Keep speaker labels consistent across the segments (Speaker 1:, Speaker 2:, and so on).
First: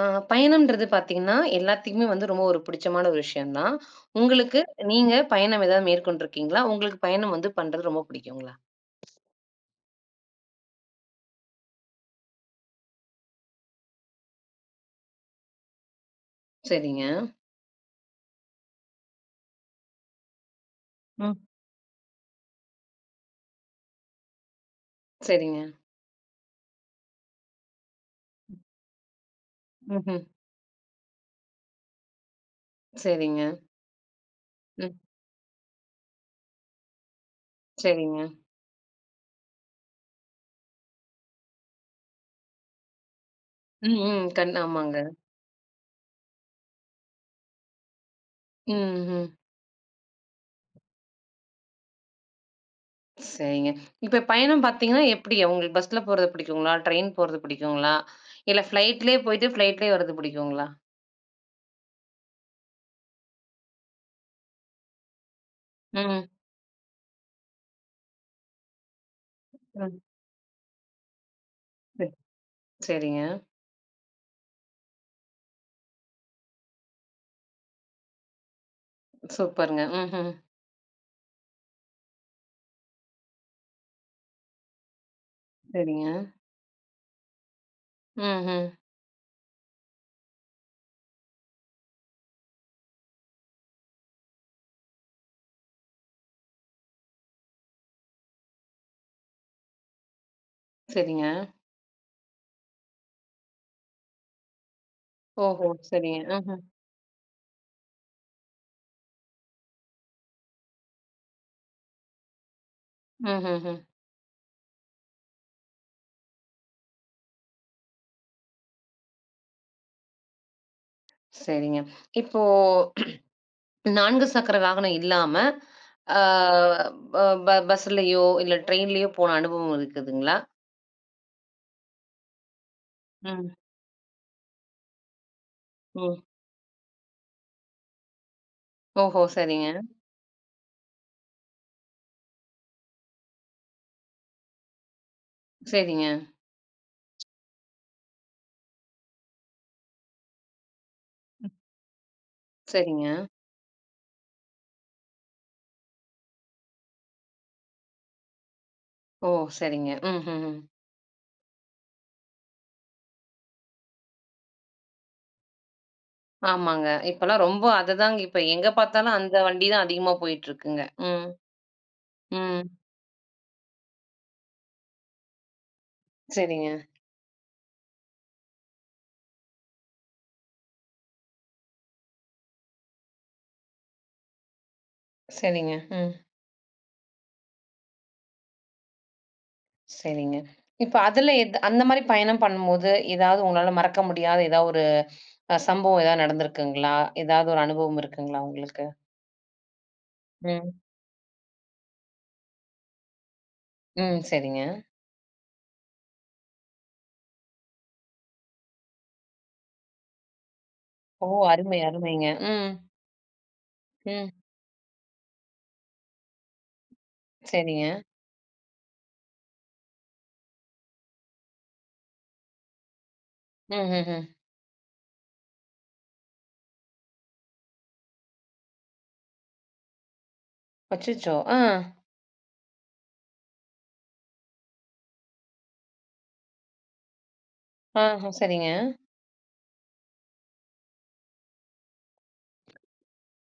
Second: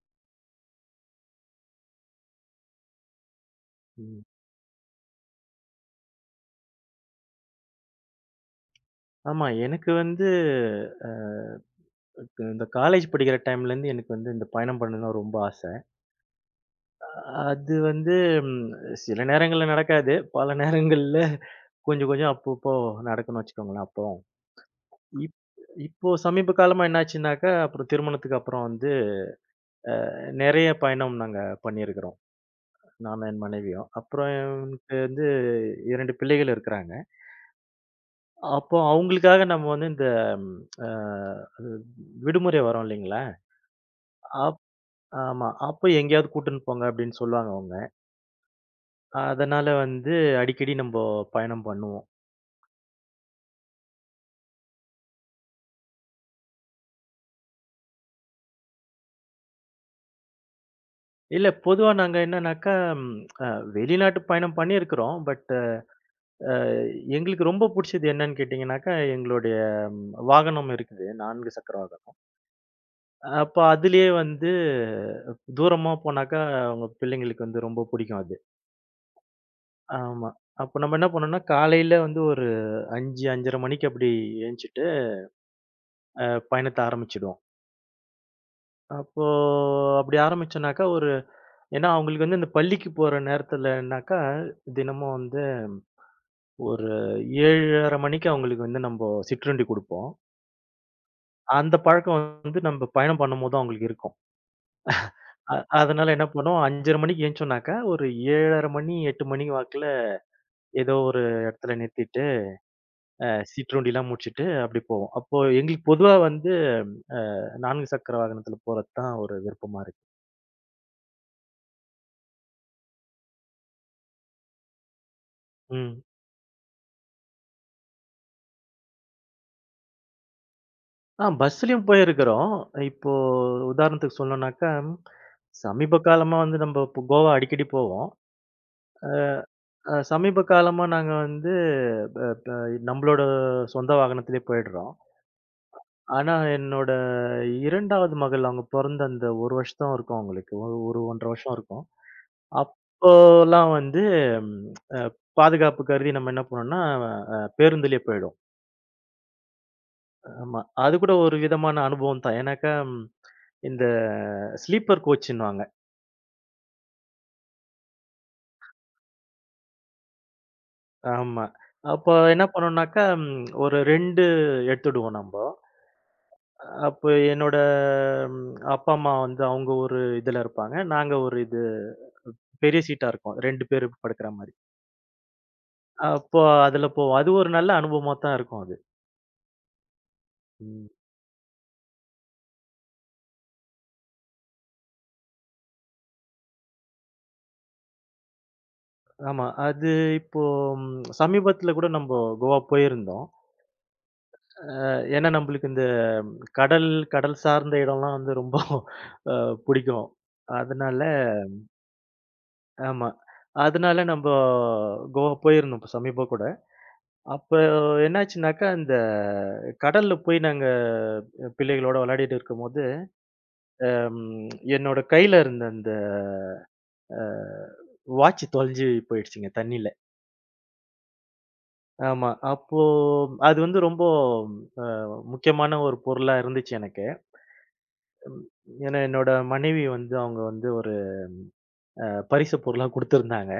Speaker 1: ஆ பயணம்ன்றது பார்த்தீங்கன்னா, எல்லாத்துக்குமே வந்து ரொம்ப ஒரு பிடிச்சமான ஒரு விஷயம் தான்.
Speaker 2: ம்.
Speaker 1: உங்களுக்கு நீங்க பயணம் ஏதாவது மேற்கொண்டிருக்கீங்களா? உங்களுக்கு பயணம் வந்து பண்றது ரொம்ப பிடிக்குங்களா?
Speaker 2: ஆமா. எனக்கு வந்து அ இந்த காலேஜ் படிக்கிற டைம்லேருந்து எனக்கு வந்து இந்த பயணம் பண்ணணும்னா ரொம்ப ஆசை.
Speaker 1: சரிங்க.
Speaker 2: அது வந்து ம் சில நேரங்கள்ல நடக்காது. பல நேரங்கள்ல
Speaker 1: ம்.
Speaker 2: கொஞ்சம் கொஞ்சம் அப்பப்போ நடக்கும்னு வச்சுக்கோங்களேன் அப்பவும். இப்
Speaker 1: சரிங்க.
Speaker 2: இப்போ சமீப காலமா என்னாச்சுனாக்கா, அப்புறம் திருமணத்துக்கு அப்புறம் வந்து
Speaker 1: ம்ஹ்ம்.
Speaker 2: நெறைய பயணம் நாங்க பண்ணியிருக்கிறோம். நானும் என்
Speaker 1: சரிங்க.
Speaker 2: மனைவியும். அப்புறம்
Speaker 1: ம்.
Speaker 2: எனக்கு வந்து 2 பிள்ளைகள் இருக்கிறாங்க.
Speaker 1: சரிங்க.
Speaker 2: அப்போ அவங்களுக்காக நம்ம வந்து இந்த அ விடுமுறை வரும் இல்லைங்களா?
Speaker 1: ம், ம். ஆமாங்க.
Speaker 2: ஆமா. அப்ப எங்கேயாவது கூட்டுன்னு போங்க அப்படின்னு சொல்லுவாங்க அவங்க.
Speaker 1: ம், ம்.
Speaker 2: அதனால வந்து அடிக்கடி நம்ப பயணம் பண்ணுவோம்.
Speaker 1: சரிங்க. இப்ப பயணம் பார்த்தீங்கன்னா, எப்படி உங்களுக்கு பஸ்ல போறது பிடிக்குங்களா? ட்ரெயின் போறது பிடிக்குங்களா? இல்ல ஃப்ளைட்லயே போயிட்டு ஃப்ளைட்லயே வர்றது பிடிக்குங்களா?
Speaker 2: இல்ல பொதுவா நாங்க என்னன்னாக்கா, ம் அ வெளிநாட்டு பயணம் பண்ணியிருக்கிறோம். பட்
Speaker 1: ம்.
Speaker 2: அ எங்களுக்கு ரொம்ப புடிச்சது என்னன்னு கேட்டீங்கன்னாக்கா, எங்களுடைய
Speaker 1: ம்.
Speaker 2: வாகனம் இருக்குது. 4 சக்கர
Speaker 1: சரி.
Speaker 2: வாகனம்.
Speaker 1: சரிங்க.
Speaker 2: அப்ப அதிலேயே வந்து தூரமா போனாக்கா, அவங்க பிள்ளைங்களுக்கு வந்து ரொம்ப பிடிக்கும் அது.
Speaker 1: சூப்பருங்க.
Speaker 2: ஆமா.
Speaker 1: ம்ஹ்ம்.
Speaker 2: அப்ப நம்ம என்ன பண்ணோம்னா, காலையில வந்து ஒரு 5, 5:30 மணிக்கு அப்படி எந்திச்சிட்டு,
Speaker 1: சரிங்க.
Speaker 2: அ பயணத்த ஆரம்பிச்சிடுவோம்.
Speaker 1: ம்ஹ்ம்.
Speaker 2: அப்போ அப்படி ஆரம்பிச்சோனாக்கா, ஏன்னா அவங்களுக்கு வந்து இந்த பள்ளிக்கு போற நேரத்துலனாக்கா, தினமும் வந்து ஒரு 7:30 மணிக்கு அவங்களுக்கு வந்து நம்ப சிற்றுண்டி குடுப்போம்.
Speaker 1: சரிங்க.
Speaker 2: அந்த பழக்கம் வந்து நம்ப பயணம் பண்ணும்போது அவங்களுக்கு இருக்கும். அ
Speaker 1: ஓஹோ!
Speaker 2: அதனால
Speaker 1: சரிங்க.
Speaker 2: என்ன பண்ணுவோம்,
Speaker 1: ம்ஹ்ம்.
Speaker 2: 5:30 மணிக்கு எந்திச்சோனாக்கா, ஒரு 7:30 மணி, 8 மணி வாக்குல ஏதோ ஒரு இடத்துல நிறுத்திட்டு,
Speaker 1: ம்ஹ்ஹ்ம்.
Speaker 2: சிற்றுண்டிலாம் முடிச்சுட்டு அப்படி போவோம். அப்போ எங்களுக்கு பொதுவா வந்து 4 சக்கர வாகனத்துல போறது தான் ஒரு விருப்பமா இருக்கு.
Speaker 1: சரிங்க. இப்போ 4 சக்கர வாகனம் இல்லாம,
Speaker 2: ம்.
Speaker 1: ஆ ப ப பஸ்லயோ, இல்ல ட்ரெயின்லயோ போன அனுபவம் இருக்குதுங்களா?
Speaker 2: ஆ பஸ்லயும் போயிருக்கிறோம். இப்போ
Speaker 1: ம்.
Speaker 2: உதாரணத்துக்கு சொல்லணும்னாக்கா, சமீப
Speaker 1: ம்.
Speaker 2: காலமா வந்து நம்ப இப்போ கோவா அடிக்கடி போவோம்.
Speaker 1: ஓஹோ! சரிங்க.
Speaker 2: சமீப காலமா நாங்க வந்து ப ப நம்பளோட சொந்த வாகனத்திலே போயிடுறோம்.
Speaker 1: சரிங்க.
Speaker 2: ஆனா, என்னோட 2வது மகள் அவங்க பொறந்த அந்த 1 வருஷம் இருக்கும் அவங்களுக்கு. ஒரு ஒரு 1 1/2 வருஷம் இருக்கும்.
Speaker 1: சரிங்க.
Speaker 2: அப்போலாம் வந்து அ பாதுகாப்பு கருதி நம்ம என்ன பண்ணோம்னா, பேருந்துலயே போயிடுவோம்.
Speaker 1: ஓ! சரிங்க. ம்ஹ்ஹ்ம்.
Speaker 2: ஆமா. அது கூட ஒரு விதமான அனுபவம் தான். ஏன்னாக்கா, இந்த ஸ்லீப்பர் கோச்ன்னுவாங்க.
Speaker 1: ஆமாங்க. இப்பலாம் ரொம்ப அதுதாங்க. இப்ப எங்க பார்த்தாலும் அந்த வண்டி தான் அதிகமா போயிட்டுருக்குங்க. ம்.
Speaker 2: ஆமா. அப்போ என்ன
Speaker 1: ம்.
Speaker 2: பண்ணோம்னாக்கா, ஒரு 2 எடுத்துடுவோம் நம்ப.
Speaker 1: சரிங்க.
Speaker 2: அப்போ என்னோட அப்பா, அம்மா வந்து அவங்க ஒரு இதுல இருப்பாங்க. நாங்க ஒரு இது பெரிய சீட்டா இருக்கும். 2 பேரு படுக்கிற மாரி.
Speaker 1: சரிங்க. ம்.
Speaker 2: அப்போ அதுல போவோம். அது ஒரு நல்ல அனுபவமா தான் இருக்கும் அது.
Speaker 1: சரிங்க.
Speaker 2: ம்.
Speaker 1: இப்ப அதுல எது அந்த மாரி பயணம் பண்ணும்போது, ஏதாவது உங்களால மறக்க முடியாத ஏதாவது ஒரு சம்பவம் ஏதாவது நடந்திருக்குங்களா? ஏதாவது ஒரு அனுபவம் இருக்குங்களா உங்களுக்கு?
Speaker 2: ஆமா. அது இப்போ
Speaker 1: ம்.
Speaker 2: ம் சமீபத்துல கூட நம்ப கோவா போயிருந்தோம்.
Speaker 1: ம். சரிங்க.
Speaker 2: ஏன்னா நம்பளுக்கு இந்த கடல், கடல் சார்ந்த இடம்லாம் வந்து ரொம்ப அ பிடிக்கும். அதனால
Speaker 1: ஓ! அருமை, அருமைங்க. ம்.
Speaker 2: ஆமா. அதனால நம்ப
Speaker 1: ம்.
Speaker 2: கோவா போயிருந்தோம் இப்ப சமீப கூட. அப்ப
Speaker 1: சரிங்க.
Speaker 2: என்னாச்சுனாக்கா, அந்த கடல்ல போய் நாங்க பிள்ளைகளோட விளையாடிட்டு இருக்கும்போது, அம்
Speaker 1: ம்ஹ்ஹ்ம்.
Speaker 2: என்னோட கையில இருந்த அந்த அ வாட்ச் தொலைஞ்சு போயிடுச்சுங்க தண்ணீல.
Speaker 1: அச்சச்சோ! ஆ.
Speaker 2: ஆமா. அப்போ அது வந்து ரொம்ப அ முக்கியமான ஒரு பொருளா இருந்துச்சு எனக்கு.
Speaker 1: ஆ. சரிங்க.
Speaker 2: ஏன்னா, என்னோட மனைவி வந்து அவங்க வந்து ஒரு அ பரிசு பொருளா குடுத்திருந்தாங்க.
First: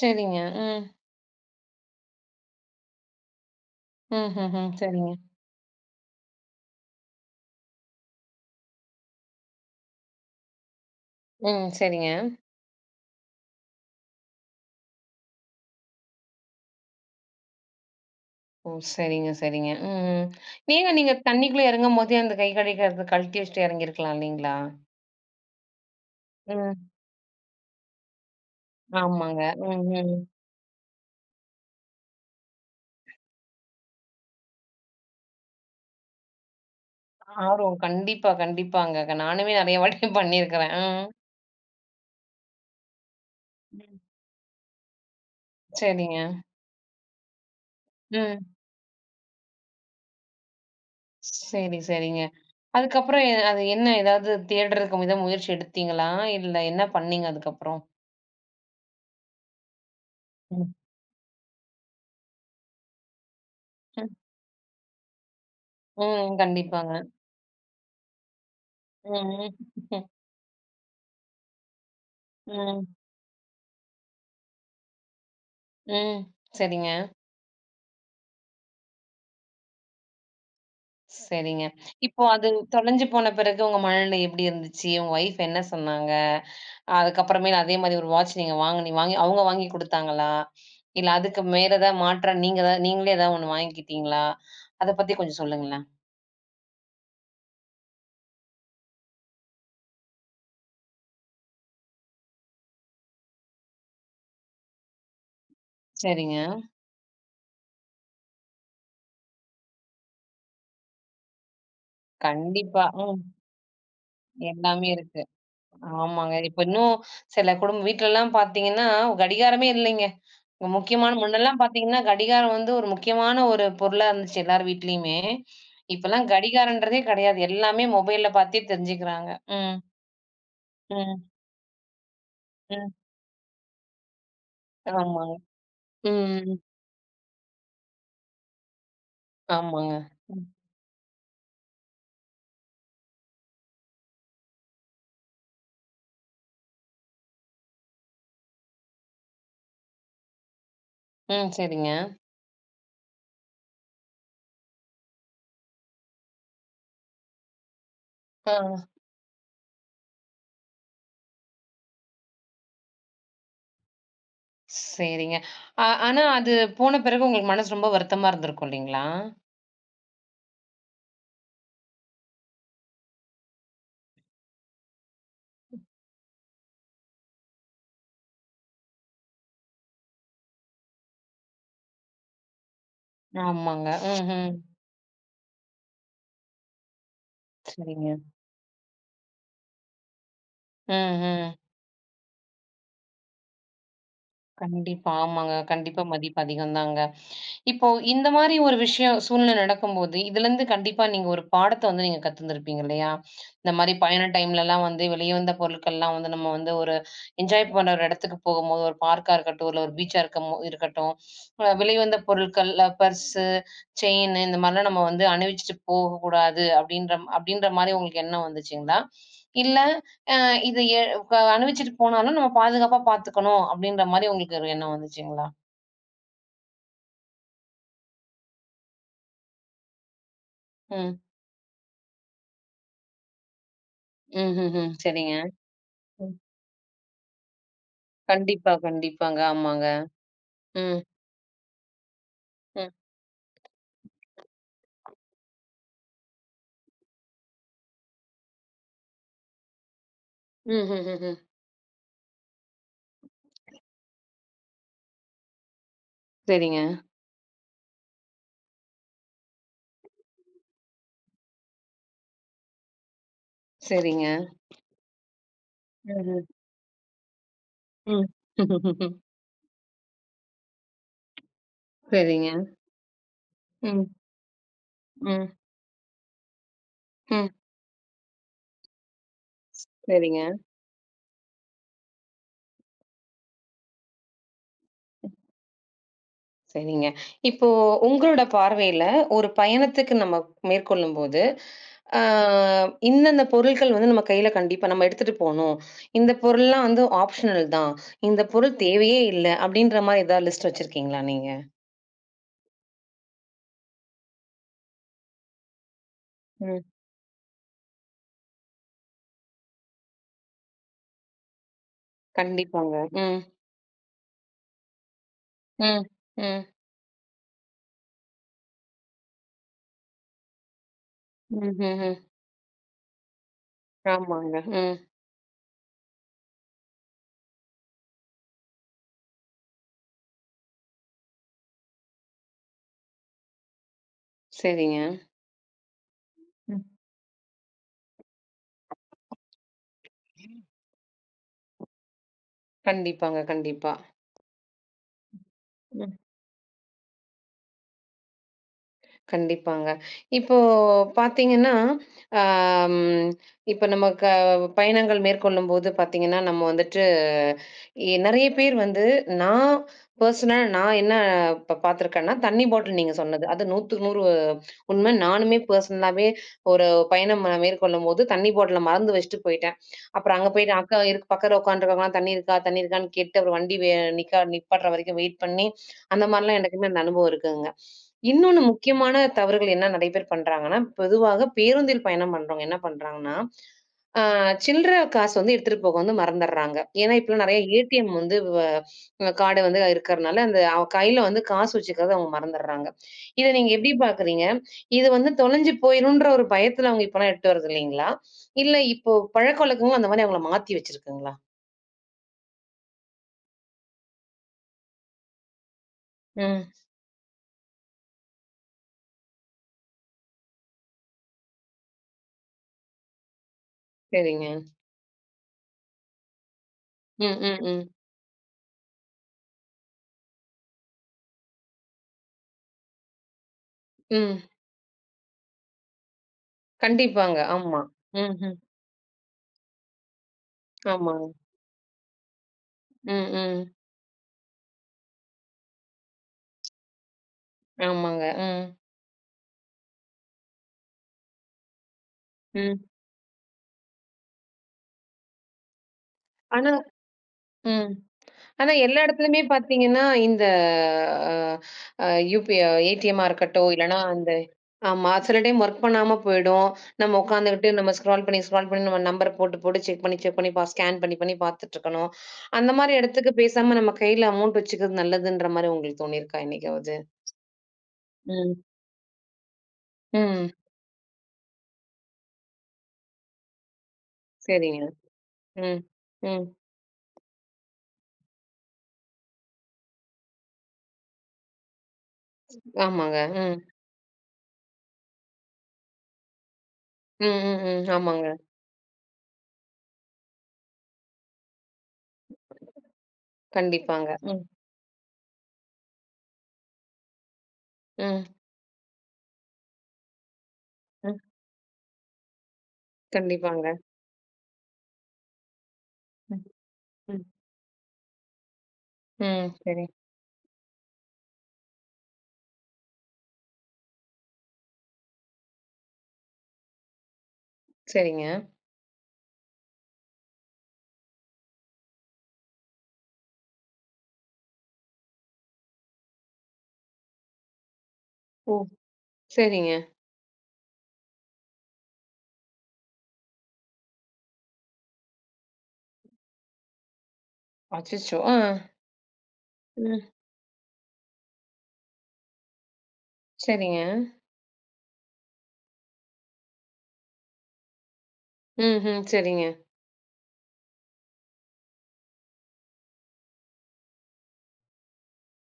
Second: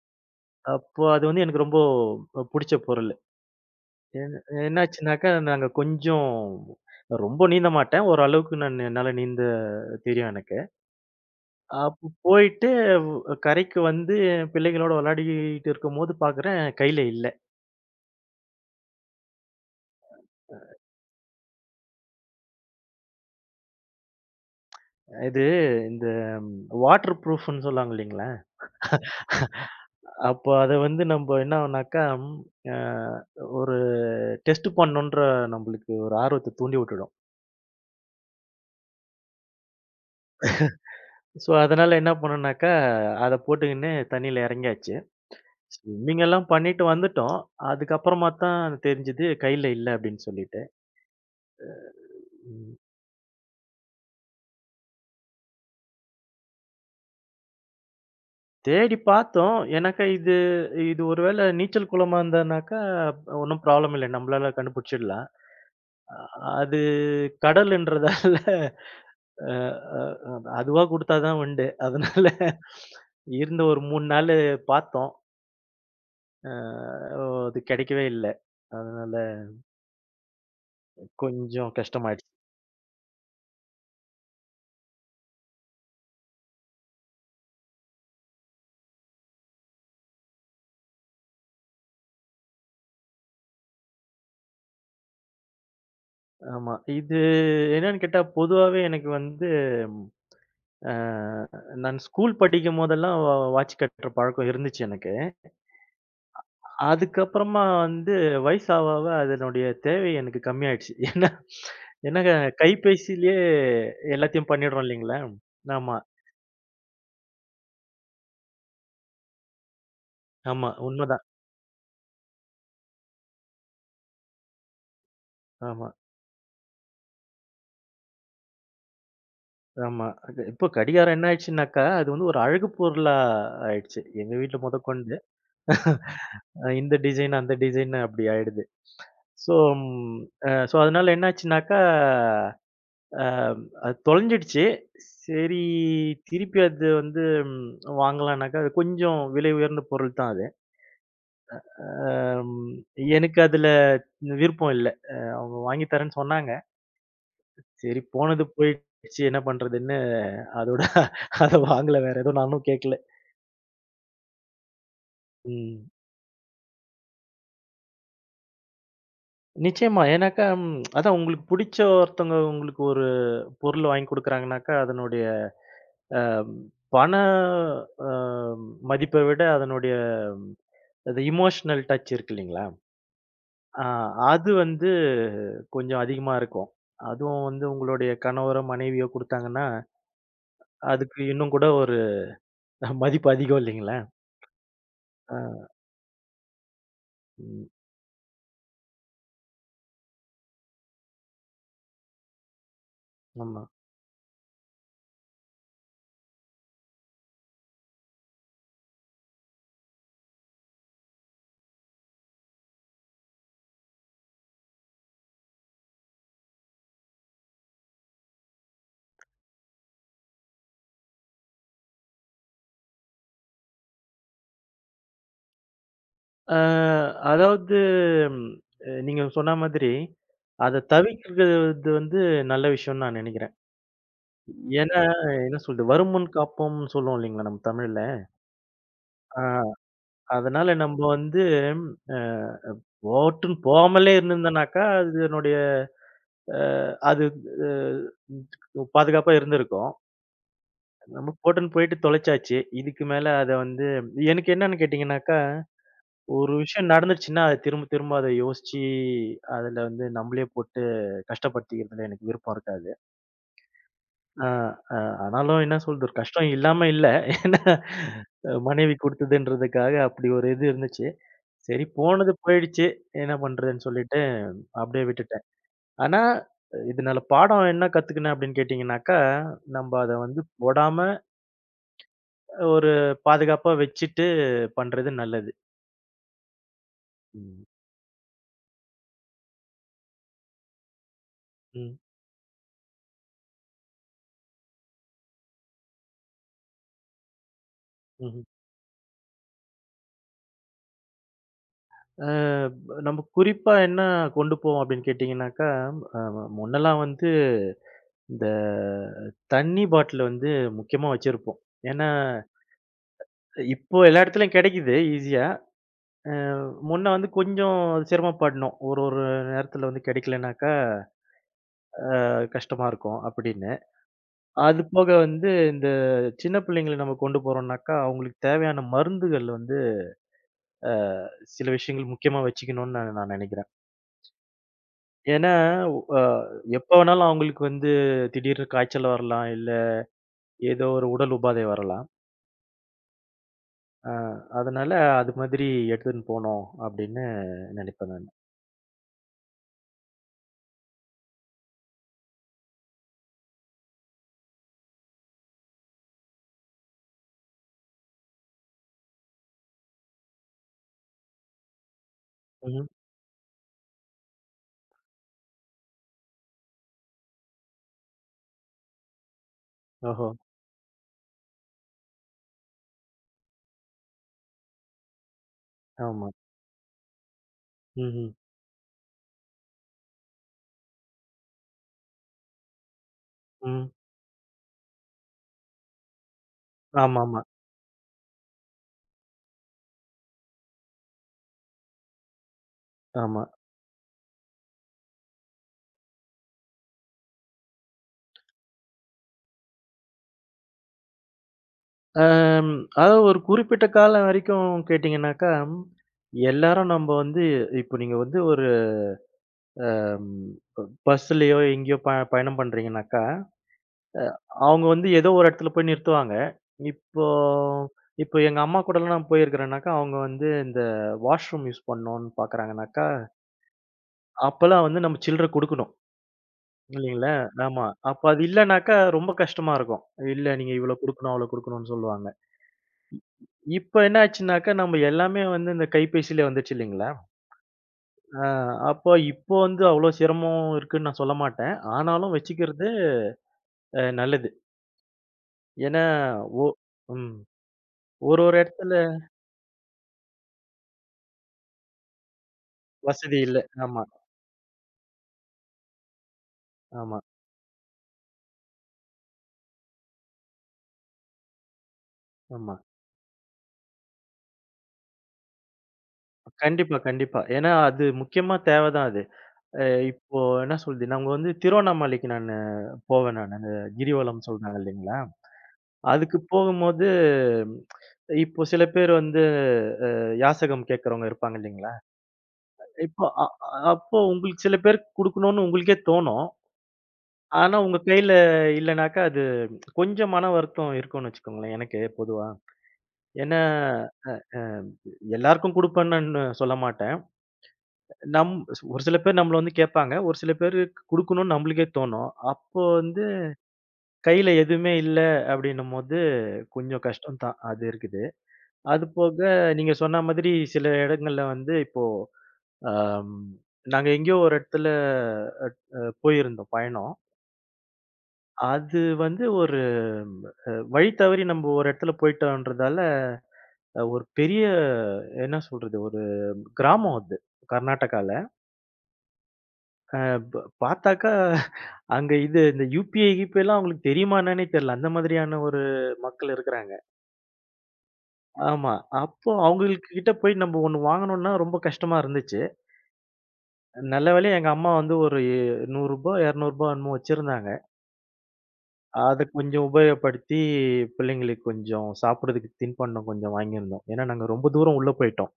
Speaker 1: சரிங்க. ம்.
Speaker 2: அப்போ அது வந்து எனக்கு ரொம்ப புடிச்ச பொருள். என்
Speaker 1: ம்ஹ்ஹ்ம். சரிங்க.
Speaker 2: என்னாச்சுனாக்கா, நாங்க கொஞ்சம் ரொம்ப நீந்த மாட்டேன். ஓரளவுக்கு நான் என்னால நீந்த தெரியும் எனக்கு.
Speaker 1: ம்.
Speaker 2: அப்போ
Speaker 1: சரிங்க.
Speaker 2: போயிட்டு கரைக்கு வந்து பிள்ளைகளோட விளையாடிட்டு இருக்கும்போது பார்க்குறேன், கையில இல்ல.
Speaker 1: ஓ! சரிங்க, சரிங்க. ம். ஏங்க நீங்க தண்ணிக்குள்ள இறங்கும்போதே அந்த கை கழுவிக்கிறத கழட்டி வச்சுட்டு இறங்கியிருக்கலாம் இல்லைங்களா?
Speaker 2: இது இந்த
Speaker 1: ம்.
Speaker 2: வாட்டர் ப்ரூஃப்ன்னு சொல்லுவாங்க இல்லைங்களா?
Speaker 1: ஆமாங்க. ம், ம்.
Speaker 2: அப்போ அத வந்து நம்ப என்னாகும்னாக்கா, அ ஒரு டெஸ்ட் பண்ணணுன்ற நம்பளுக்கு ஒரு ஆர்வத்த தூண்டி விட்டுடும்.
Speaker 1: ஆர்வம் கண்டிப்பா, கண்டிப்பாங்க. நானுமே நெறைய வாட்டி பண்ணியிருக்கிறேன்.
Speaker 2: ஸோ, அதனால என்ன பண்ணேன்னாக்கா, அத போட்டுக்கின்னு
Speaker 1: ம்.
Speaker 2: தண்ணீல இறங்கியாச்சு.
Speaker 1: சரிங்க.
Speaker 2: ஸ்விம்மிங் எல்லாம் பண்ணிட்டு வந்துட்டோம். அதுக்கப்புறமா
Speaker 1: ம்.
Speaker 2: தான் தெரிஞ்சது கையில இல்ல அப்படின்னு சொல்லிட்டு.
Speaker 1: சரி, சரிங்க.
Speaker 2: ம்.
Speaker 1: அதுக்கப்புறம் அது என்ன ஏதாவது தேடுறதுக்கு முயற்சி எடுத்தீங்களா? இல்ல என்ன பண்ணீங்க அதுக்கப்புறம்?
Speaker 2: தேடி பார்த்தோம். எனக்கு இது
Speaker 1: ம்.
Speaker 2: இது ஒருவேளை நீச்சல் குளமா இருந்ததுனாக்கா ஒண்ணும் ப்ராப்ளம் இல்ல.
Speaker 1: ம்.
Speaker 2: நம்மளால கண்டுபிடிச்சிடலாம். அ
Speaker 1: ம்.
Speaker 2: அது
Speaker 1: கண்டிப்பாங்க.
Speaker 2: கடல்ன்றதால அ
Speaker 1: ம்,
Speaker 2: அ அதுவா குடுத்தா தான் உண்டு. அதனால
Speaker 1: ம்.
Speaker 2: இருந்த ஒரு 3 நாளு பார்த்தோம்.
Speaker 1: ம்.
Speaker 2: அ
Speaker 1: சரிங்க,
Speaker 2: அது கிடைக்கவே இல்ல. அதனால
Speaker 1: சரிங்க.
Speaker 2: கொஞ்சம்
Speaker 1: இப்போ
Speaker 2: கஷ்டமாயிடுச்சு.
Speaker 1: அது தொலைஞ்சு போன பிறகு உங்க மனநிலை எப்படி இருந்துச்சு? உங்க ஒய்ஃப் என்ன சொன்னாங்க? அதுக்கப்புறமேல் அதே மாரி ஒரு வாட்ச் நீங்க வாங்கி அவங்க வாங்கி குடுத்தாங்களா? இல்ல அதுக்கு மேல ஏதாவது மாற்றா நீங்க ஏதாவது நீங்களே ஏதாவது ஒண்ணு வாங்கிக்கிட்டீங்களா? அத பத்தி கொஞ்சம் சொல்லுங்களேன்.
Speaker 2: ஆமா. இது என்னன்னு கேட்டா பொதுவாவே எனக்கு வந்து அ நான் ஸ்கூல் படிக்கும்போதெல்லாம் வாட்ச் கட்டுற பழக்கம் இருந்துச்சு எனக்கு.
Speaker 1: சரிங்க.
Speaker 2: அதுக்கப்புறமா வந்து வயசு ஆவ ஆவ அதனுடைய தேவை எனக்கு கம்மியாயிடுச்சு. ஏன்னா என்னங்க
Speaker 1: கண்டிப்பா. ம்.
Speaker 2: கைபேசியிலயே எல்லாத்தையும் பண்ணிடுறோம்
Speaker 1: எல்லாமே
Speaker 2: இல்லைங்களா?
Speaker 1: இருக்கு.
Speaker 2: ஆமா,
Speaker 1: ஆமாங்க. இப்ப இன்னும் சில குடும்ப வீட்லலாம் பார்த்தீங்கன்னா, கடிகாரமே இல்லைங்க. இங்க
Speaker 2: ஆமா.
Speaker 1: முக்கியமான
Speaker 2: உண்மதான்.
Speaker 1: முன்னெல்லாம் பார்த்தீங்கன்னா, கடிகாரம் வந்து ஒரு முக்கியமான ஒரு பொருளா இருந்துச்சு எல்லார் வீட்லயுமே.
Speaker 2: ஆமா,
Speaker 1: இப்பலாம் கடிகாரன்றதே கிடையாது. எல்லாமே மொபைல்ல பார்த்தே தெரிஞ்சுக்கிறாங்க. ம்,
Speaker 2: ஆமா. அது இப்போ கடிகாரம்
Speaker 1: ம்,
Speaker 2: என்ன ஆயிடுச்சுனாக்கா, அது வந்து ஒரு அழகு
Speaker 1: ம்.
Speaker 2: பொருளா ஆயிடுச்சு. எங்க வீட்ல முதற்கொண்டு
Speaker 1: ஆமாங்க. ம்.
Speaker 2: இந்த டிசைன், அந்த டிசைன் அப்படி ஆயிடுது. ஸோ
Speaker 1: ஆமாங்க.
Speaker 2: ம்
Speaker 1: ம்.
Speaker 2: ஸோ அதனால என்னாச்சுனாக்கா அ அது தொலைஞ்சிடுச்சு. சரி, திருப்பி அது வந்து ம் வாங்கலான்னாக்கா, அது கொஞ்சம் விலை உயர்ந்த பொருள் தான் அது.
Speaker 1: ம். சரிங்க.
Speaker 2: அம் எனக்கு அதுல விருப்பம் இல்ல. அவங்க வாங்கி தரேன்னு சொன்னாங்க. சரி போனது
Speaker 1: ஆ.
Speaker 2: போயிடுச்சு என்ன பண்றதுன்னு, அதோட அத வாங்கல. வேற எதுவும் நானும் கேட்கல.
Speaker 1: சரிங்க.
Speaker 2: ம்.
Speaker 1: ஆனா அது போன பிறகு உங்களுக்கு மனசு ரொம்ப வருத்தமா இருந்திருக்கும் இல்லைங்களா?
Speaker 2: நிச்சயமா. ஏன்னாக்கா அதான் உங்களுக்கு புடிச்ச ஒருத்தவங்க உங்களுக்கு ஒரு பொருள் வாங்கி குடுக்குறாங்கன்னாக்கா, அதனுடைய அம் பண அ மதிப்ப விட அதனுடைய அது இமோஷனல் டச் இருக்கு இல்லீங்களா? ஆ
Speaker 1: ஆமாங்க.
Speaker 2: அது
Speaker 1: ம்ஹ்ம்.
Speaker 2: வந்து கொஞ்சம் அதிகமா இருக்கும். அதுவும் வந்து உங்களுடைய
Speaker 1: சரிங்க.
Speaker 2: கணவரோ, மனைவியோ குடுத்தாங்கன்னா,
Speaker 1: ம்,
Speaker 2: அதுக்கு இன்னும்
Speaker 1: ம்.
Speaker 2: கூட ஒரு மதிப்பு அதிகம் இல்லைங்களா?
Speaker 1: கண்டிப்பா.
Speaker 2: ஆ,
Speaker 1: ஆமாங்க. கண்டிப்பா மதிப்பு அதிகம் தாங்க.
Speaker 2: ம்.
Speaker 1: இப்போ இந்த மாரி ஒரு விஷயம் சூழ்நிலை நடக்கும்போது, இதுலருந்து கண்டிப்பா நீங்க ஒரு பாடத்த வந்து நீங்க கத்துருந்துருப்பீங்க இல்லையா?
Speaker 2: ஆமா.
Speaker 1: இந்த மாரி பயண டைம்லலாம் வந்து வெளிய வந்த பொருட்கள்லாம் வந்து நம்ம வந்து ஒரு என்ஜாய் பண்ற ஒரு இடத்துக்கு போகும்போது, ஒரு பார்க்கா இருக்கட்டும், இல்ல ஒரு பீச்சா இருக்கமோ இருக்கட்டும், வெளிய வந்த பொருட்கள்ல பர்ஸு, செயினு இந்த மாரிலாம் நம்ம வந்து அணிவிச்சுட்டு போகக்கூடாது அப்டின்ற அப்டின்ற மாரி உங்களுக்கு எண்ணம் வந்துச்சுங்களா? இல்ல அ இத எ க அணிவிச்சுட்டு போனாலும் நம்ம பாதுகாப்பா பார்த்துக்கணும் அப்டின்ற மாரி உங்களுக்கு ஒரு எண்ணம் வந்துச்சுங்களா?
Speaker 2: ஆ அதாவது ம் நீங்க சொன்ன மாதிரி, அத
Speaker 1: ம்.
Speaker 2: தவிர்க்கிறது வந்து நல்ல விஷயம்னு நான் நெனைக்கிறேன்.
Speaker 1: ம்ஹ்ஹ்ம்.
Speaker 2: ஏன்னா,
Speaker 1: சரிங்க.
Speaker 2: என்ன சொல்றது? வருமுன்
Speaker 1: ம்.
Speaker 2: காப்போம்ன்னு சொல்லுவோம் இல்லைங்களா? நம்ம தமிழ்ல.
Speaker 1: கண்டிப்பா, கண்டிப்பாங்க.
Speaker 2: ஆ
Speaker 1: ஆமாங்க.
Speaker 2: அதனால நம்ம
Speaker 1: ம்.
Speaker 2: வந்து அ
Speaker 1: ம்.
Speaker 2: போட்டுன்னு போகாமலே இருந்திருந்தோம்னாக்கா, அதனுடைய அ அது அ பாதுகாப்பா இருந்திருக்கும். நம்ம
Speaker 1: ம்ஹ்ஹ்ஹ்ம்.
Speaker 2: போட்டுன்னு போயிட்டு தொலைச்சாச்சு. இதுக்கு மேல அத வந்து எனக்கு என்னன்னு கேட்டீங்கன்னாக்கா, ஒரு
Speaker 1: சரிங்க,
Speaker 2: விஷயம் நடந்துருச்சுன்னா, அத திரும்ப திரும்ப அத யோசிச்சு, அதுல வந்து நம்மளே போட்டு கஷ்டப்படுத்திக்கிறதுல எனக்கு விருப்பம் இருக்காது.
Speaker 1: சரிங்க.
Speaker 2: அ அ ஆனாலும் என்ன சொல்றது, ஒரு
Speaker 1: ம்ஹ்ம்.
Speaker 2: கஷ்டம் இல்லாம இல்ல. ஏன்னா,
Speaker 1: ம்.
Speaker 2: மனைவி குடுத்ததுன்றதுக்காக அப்படி ஒரு இது இருந்துச்சு. சரி போனது
Speaker 1: சரிங்க.
Speaker 2: போயிடுச்சு. என்ன பண்றதுன்னு
Speaker 1: ம்.
Speaker 2: சொல்லிட்டு அப்படியே விட்டுட்டேன்.
Speaker 1: ம்.
Speaker 2: ஆனா, இதனால
Speaker 1: ம்.
Speaker 2: பாடம் என்ன கத்துக்கினேன் அப்படின்னு கேட்டீங்கன்னாக்கா, நம்ப அத வந்து
Speaker 1: சரிங்க,
Speaker 2: போடாம ஒரு பாதுகாப்பா வச்சுட்டு பண்றது நல்லது.
Speaker 1: சரிங்க.
Speaker 2: ம்.
Speaker 1: இப்போ உங்களோட பார்வையில ஒரு பயணத்துக்கு நம்ம மேற்கொள்ளும்போது,
Speaker 2: ம்.
Speaker 1: ஆ இந்தந்த பொருட்கள் வந்து நம்ம கையில கண்டிப்பா நம்ம எடுத்துட்டு போணும். இந்த பொருள்லாம் வந்து ஆப்ஷனல் தான்.
Speaker 2: ம்ஹ்ம்.
Speaker 1: இந்த பொருள் தேவையே இல்ல. அப்படின்ற மாரி ஏதாவது லிஸ்ட் வச்சிருக்கீங்களா நீங்க?
Speaker 2: அ நம்ம குறிப்பா என்ன கொண்டு போவோம் அப்படின்னு கேட்டீங்கன்னாக்கா, அ
Speaker 1: ம்.
Speaker 2: முன்னலாம் வந்து இந்த தண்ணி பாட்டில் வந்து முக்கியமா வச்சிருப்போம். ஏன்னா,
Speaker 1: கண்டிப்பாங்க. ம்.
Speaker 2: இப்போ எல்லா இடத்துலயும் கிடைக்குது ஈஸியா.
Speaker 1: ம்.
Speaker 2: அ
Speaker 1: ம்.
Speaker 2: முன்ன வந்து கொஞ்சம் சிரமப்படணும். ஒரு ஒரு நேரத்துல வந்து கிடைக்கலனாக்கா
Speaker 1: ம்ஹ்ஹ்ம்.
Speaker 2: கஷ்டமா இருக்கும் அப்படின்னு.
Speaker 1: ஆமாங்க.
Speaker 2: அது
Speaker 1: ம்.
Speaker 2: போக வந்து இந்த சின்ன பிள்ளைங்கள நம்ம கொண்டு போறோம்னாக்கா, அவங்களுக்கு தேவையான மருந்துகள் வந்து அ சில விஷயங்கள் முக்கியமா வச்சுக்கணும்னு நான் நான் நினைக்கிறேன்.
Speaker 1: சரிங்க.
Speaker 2: ஏன்னா, அ
Speaker 1: ம்.
Speaker 2: எப்ப வேணாலும் அவங்களுக்கு வந்து திடீர்னு காய்ச்சல் வரலாம், இல்ல ஏதோ ஒரு உடல் உபாதை வரலாம்.
Speaker 1: கண்டிப்பாங்க, கண்டிப்பா.
Speaker 2: அ அதனால அது மாதிரி எடுத்துன்னு போணும் அப்படின்னு நினைப்பேன் நானு.
Speaker 1: கண்டிப்பாங்க. இப்போ பார்த்தீங்கன்னா, அம் இப்ப நம்ம பயணங்கள் மேற்கொள்ளும்போது பார்த்தீங்கன்னா, நம்ம வந்துட்டு நெறைய பேர் வந்து நான் பெர்சனலா நான் என்ன இப்ப பார்த்துருக்கேன்னா, தண்ணி
Speaker 2: ம்.
Speaker 1: பாட்டில் நீங்க சொன்னது. அது 100க்கு 100 உண்ம. நானுமே பெர்சனலாவே ஒரு பயணம் நான் மேற்கொள்ளும்போது தண்ணி பாட்டில மறந்து வச்சுட்டு போயிட்டேன்.
Speaker 2: ஓஹோ!
Speaker 1: அப்புறம் அங்க போயிட்டு அக்கா இருக்கு பக்கத்துல உட்காந்துருக்கவங்கலாம் தண்ணி இருக்கா? தண்ணி இருக்கான்னு கேட்டு அப்புறம் வண்டி நிப்பாட்டுற வரைக்கும் வெயிட் பண்ணி, அந்த
Speaker 2: ஆமா.
Speaker 1: மாரிலாம் எனக்குமே அந்த அனுபவம் இருக்குங்க.
Speaker 2: ம்ஹ்ம்.
Speaker 1: இன்னொன்னு முக்கியமான தவறுகள் என்ன நெறைய பேர் பண்றாங்கன்னா, பொதுவாக பேருந்தில் பயணம் பண்றவங்க என்ன பண்றாங்கன்னா,
Speaker 2: ம்.
Speaker 1: ஆ சில்லற காசு வந்து எடுத்துட்டு போக வந்து மறந்துடுறாங்க. ஏன்னா, இப்பலாம்
Speaker 2: ஆமாமா.
Speaker 1: நெறைய ஏடிஎம் வந்து கார்டு வந்து இருக்கிறனால, அந்த அவ கையில வந்து காசு வச்சுக்கிறத அவங்க மறந்துடுறாங்க.
Speaker 2: ஆமா.
Speaker 1: இத நீங்க எப்படி பார்க்குறீங்க? இது வந்து தொலைஞ்சு போயிரும்ன்ற ஒரு பயத்துல அவங்க இப்பலாம் எடுத்துட்டு வரது இல்லைங்களா? இல்ல இப்போ பழக்கவழக்கங்கள் அந்த மாரி அவங்கள மாத்தி வச்சிருக்குங்களா?
Speaker 2: அம் அதாவது ஒரு குறிப்பிட்ட காலம் வரைக்கும் கேட்டீங்கன்னாக்கா,
Speaker 1: ம்.
Speaker 2: எல்லாரும் நம்ம வந்து இப்போ நீங்க வந்து ஒரு பஸ்லயோ எங்கேயோ பயணம் பண்றீங்கனாக்கா,
Speaker 1: சரிங்க.
Speaker 2: அவங்க வந்து ஏதோ ஒரு இடத்துல போய் நிறுத்துவாங்க. இப்போ
Speaker 1: ம், ம், ம்.
Speaker 2: இப்போ எங்க அம்மா கூடலாம் நான் போயிருக்கிறேனாக்கா, அவங்க வந்து இந்த வாஷ்ரூம் யூஸ் பண்ணணும்னு பார்க்குறாங்கனாக்கா,
Speaker 1: ம்.
Speaker 2: அப்பலாம் வந்து நம்ம சில்லற குடுக்கணும். இல்லைங்களா?
Speaker 1: கண்டிப்பாங்க. ஆமா.
Speaker 2: ஆமா. அப்ப அது
Speaker 1: ம்ஹ்ம்.
Speaker 2: இல்லனாக்கா ரொம்ப கஷ்டமா இருக்கும். இல்ல நீங்க இவ்வளோ
Speaker 1: ஆமாங்க.
Speaker 2: குடுக்கணும், அவ்வளோ குடுக்கணும்னு சொல்லுவாங்க.
Speaker 1: ம், ம்.
Speaker 2: இப்ப என்ன ஆச்சுனாக்கா, நம்ம எல்லாமே வந்து இந்த கைபேசியிலே வந்துருச்சு இல்லைங்களா?
Speaker 1: ஆமாங்க.
Speaker 2: அ
Speaker 1: ம்.
Speaker 2: அப்போ இப்போ வந்து அவ்வளோ சிரமம் இருக்குன்னு நான் சொல்ல மாட்டேன். ஆனாலும் வச்சுக்கிறது
Speaker 1: ம்.
Speaker 2: நல்லது. ஏன்னா, ஒ
Speaker 1: ஆனா
Speaker 2: ம்.
Speaker 1: ம்.
Speaker 2: ஒரு ஒரு
Speaker 1: ஆனா
Speaker 2: இடத்துல
Speaker 1: எல்லா இடத்துலயுமே பார்த்தீங்கன்னா, இந்த அ அ யுபி ஏடிஎம்மா
Speaker 2: வசதி இல்ல.
Speaker 1: இருக்கட்டும், இல்லன்னா
Speaker 2: ஆமா,
Speaker 1: அந்த ஆமா. சில டைம் ஒர்க் பண்ணாம போயிடும்.
Speaker 2: ஆமா,
Speaker 1: நம்ம உட்காந்துக்கிட்டு நம்ம ஸ்க்ரால் பண்ணி, ஸ்க்ரால் பண்ணி நம்ம நம்பர போட்டு, போட்டு செக் பண்ணி, செக் பண்ணி ஸ்கேன் பண்ணி, பண்ணி பார்த்துட்டுருக்கணும். அந்த
Speaker 2: ஆமா.
Speaker 1: மாரி இடத்துக்கு பேசாம நம்ம கையில அமௌண்ட் வச்சுக்கிறது நல்லதுன்ற மாரி உங்களுக்கு தோணியிருக்கா
Speaker 2: கண்டிப்பா,
Speaker 1: என்னைக்காவது?
Speaker 2: கண்டிப்பா. ஏன்னா, அது முக்கியமா
Speaker 1: ம்.
Speaker 2: தேவ தான் அது. அ இப்போ
Speaker 1: ம்.
Speaker 2: என்ன சொல்றது, நாங்க வந்து திருவண்ணாமலைக்கு நானு போவேன் நானு. அந்த கிரிவலம் சொல்றாங்க
Speaker 1: சரிங்க.
Speaker 2: இல்லைங்களா?
Speaker 1: ம்.
Speaker 2: அதுக்கு
Speaker 1: ம்.
Speaker 2: போகும்போது இப்போ சில பேர் வந்து அ யாசகம் கேட்கிறவங்க இருப்பாங்க இல்லைங்களா?
Speaker 1: ஆமாங்க.
Speaker 2: இப்போ
Speaker 1: ம்.
Speaker 2: அப்போ உங்களுக்கு சில பேருக்கு குடுக்கணும்னு உங்களுக்கே தோணும்.
Speaker 1: ம், ம்,
Speaker 2: ஆனா,
Speaker 1: ம்.
Speaker 2: உங்க
Speaker 1: ஆமாங்க.
Speaker 2: கையில இல்லனாக்கா அது கொஞ்சம் மன வருத்தம் இருக்கும்னு வச்சுக்கோங்களேன், எனக்கு பொதுவா. ஏன்னா
Speaker 1: கண்டிப்பாங்க. ம்.
Speaker 2: அ எல்லாருக்கும் குடுப்பேன்னு நான் சொல்ல மாட்டேன்.
Speaker 1: ம்.
Speaker 2: நம் ஒரு சில பேர் நம்மள வந்து கேட்பாங்க. ஒரு சில பேருக்கு
Speaker 1: ம்.
Speaker 2: குடுக்கணும்னு நம்மளுக்கே தோணும். அப்போ வந்து
Speaker 1: கண்டிப்பாங்க.
Speaker 2: கையில எதுவுமே இல்ல அப்படின்னும்போது
Speaker 1: ம்.
Speaker 2: கொஞ்சம்
Speaker 1: ம்.
Speaker 2: கஷ்டம் தான். அது இருக்குது. அது போக
Speaker 1: ம். சரி.
Speaker 2: நீங்க சொன்ன மாதிரி சில இடங்கள்ல வந்து இப்போ அம் நாங்க எங்கேயோ ஒரு இடத்துல போயிருந்தோம் பயணம்.
Speaker 1: சரிங்க.
Speaker 2: அது வந்து ஒரு வழி தவறி நம்ம ஒரு இடத்துல போயிட்டோன்றதால, ஒரு பெரிய என்ன சொல்றது? ஒரு கிராமம் அது கர்நாடகால.
Speaker 1: ஓ! சரிங்க.
Speaker 2: அ ப பாத்தாக்கா, அங்க இது இந்த யுபிஐ, கிபிஐலாம் அவங்களுக்கு தெரியுமா என்னன்னே தெரியல. அந்த மாதிரியான ஒரு மக்கள் இருக்கிறாங்க.
Speaker 1: அச்சச்சோ! ஆ.
Speaker 2: ஆமா. அப்போ
Speaker 1: ம்.
Speaker 2: அவங்களுக்கு கிட்ட போய் நம்ம ஒண்ணு வாங்கணும்னா ரொம்ப கஷ்டமா இருந்துச்சு.
Speaker 1: சரிங்க.
Speaker 2: நல்ல வேளையா எங்க அம்மா வந்து ஒரு ரூ. 100 ரூ. 200 என்னமோ வச்சிருந்தாங்க.
Speaker 1: ம்ஹ்ம்.
Speaker 2: அத
Speaker 1: சரிங்க,
Speaker 2: கொஞ்சம் உபயோகப்படுத்தி பிள்ளைங்களுக்கு கொஞ்சம் சாப்பிடுறதுக்கு தின்பண்டம் கொஞ்சம் வாங்கியிருந்தோம். ஏன்னா நாங்க ரொம்ப தூரம் உள்ள போயிட்டோம்.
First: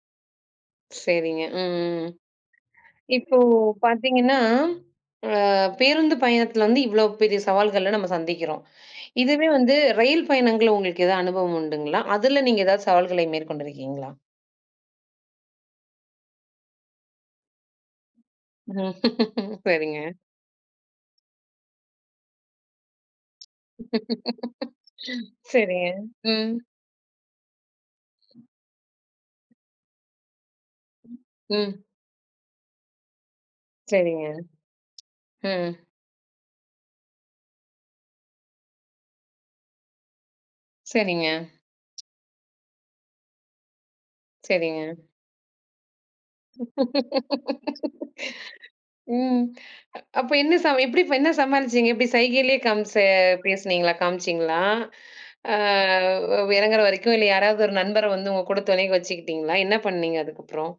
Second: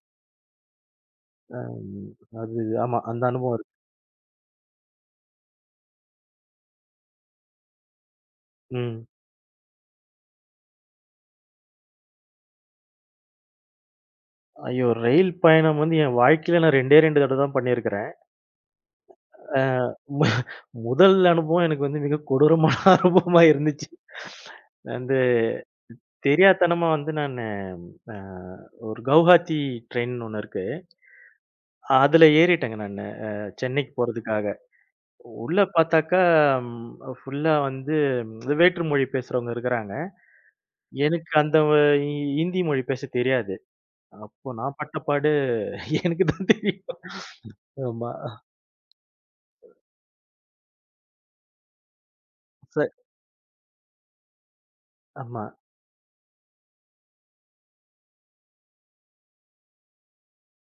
Speaker 1: சரிங்க. ம்,
Speaker 2: அம்
Speaker 1: ம்.
Speaker 2: அது ஆமா. அந்த
Speaker 1: இப்போ
Speaker 2: அனுபவம் இருக்கு.
Speaker 1: பார்த்தீங்கன்னா, அ பேருந்து பயணத்துல வந்து இவ்ளோ பெரிய சவால்கள நம்ம சந்திக்கிறோம்.
Speaker 2: ம்.
Speaker 1: இதுவே வந்து ரயில் பயணங்கள்ல உங்களுக்கு ஏதாவது அனுபவம் உண்டுங்களா? அதுல நீங்க ஏதாவது சவால்களை மேற்கொண்டிருக்கீங்களா?
Speaker 2: ஐயோ! ரயில் பயணம் வந்து என் வாழ்க்கையில நான் 2டே 2 தடவ தான் பண்ணியிருக்கிறேன்.
Speaker 1: ம்.
Speaker 2: அ
Speaker 1: சரிங்க.
Speaker 2: மு முதல் அனுபவம் எனக்கு வந்து மிக கொடூரமான அனுபவமா இருந்துச்சு. வந்து
Speaker 1: சரிங்க. ம்,
Speaker 2: தெரியாத்தனமா வந்து நானு அ ஒரு கவுஹாத்தி ட்ரெயின் ஒண்ணு இருக்கு.
Speaker 1: ம்.
Speaker 2: அதுல ஏறிட்டேங்க நானு சென்னைக்கு
Speaker 1: சரிங்க.
Speaker 2: போறதுக்காக. உள்ள
Speaker 1: ம்.
Speaker 2: பார்த்தாக்கா ம் ஃபுல்லா வந்து வேற்று மொழி பேசுறவங்க இருக்கிறாங்க.
Speaker 1: சரிங்க,
Speaker 2: எனக்கு அந்த வ இ இந்தி மொழி பேச தெரியாது. அப்போ நான்
Speaker 1: சரிங்க.
Speaker 2: பட்ட பாடு எனக்கு தான் தெரியும். ஆமா.
Speaker 1: ம். அப்ப என்ன எப்படி இப்ப என்ன சமாளிச்சீங்க? எப்படி சைகையிலேயே
Speaker 2: ச
Speaker 1: பேசுனீங்களா? காமிச்சீங்களா?
Speaker 2: ஆமா.
Speaker 1: ஆ இறங்குற வரைக்கும் இல்ல யாராவது ஒரு நண்பர வந்து உங்க கூட துணைக்கு வச்சுக்கிட்டீங்களா? என்ன பண்ணீங்க அதுக்கப்புறம்?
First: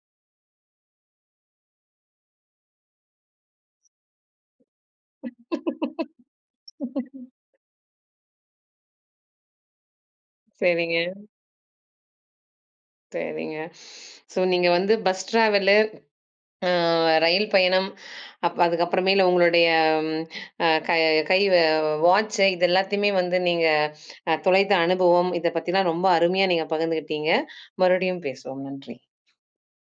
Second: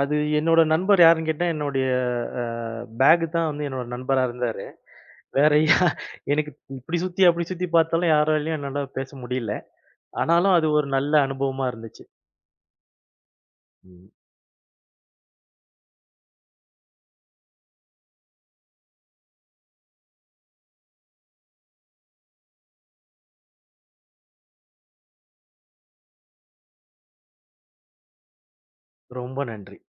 Speaker 2: அது என்னோட நண்பர் யாருன்னு கேட்டா, என்னுடைய அ பேக் தான் வந்து என்னோட நண்பரா இருந்தாரு. வேற எனக்கு இப்படி சுத்தி, அப்படி சுத்தி பார்த்தாலும் யாராலயும் என்னால பேச முடியல. ஆனாலும் அது ஒரு
Speaker 1: சரிங்க,
Speaker 2: நல்ல அனுபவமா இருந்துச்சு.
Speaker 1: சரிங்க.
Speaker 2: ம்.
Speaker 1: ஸோ நீங்க வந்து பஸ் டிராவலு அ ரயில் பயணம், அப்ப அதுக்கப்புறமேலு உங்களுடைய ம் அ க கை வாட்சு இது எல்லாத்தையுமே வந்து நீங்க தொலைத்த அனுபவம், இத பத்திலாம் ரொம்ப அருமையா நீங்க பகிர்ந்துக்கிட்டீங்க. மறுபடியும் பேசுவோம். நன்றி.
Speaker 2: ரொம்ப நன்றி.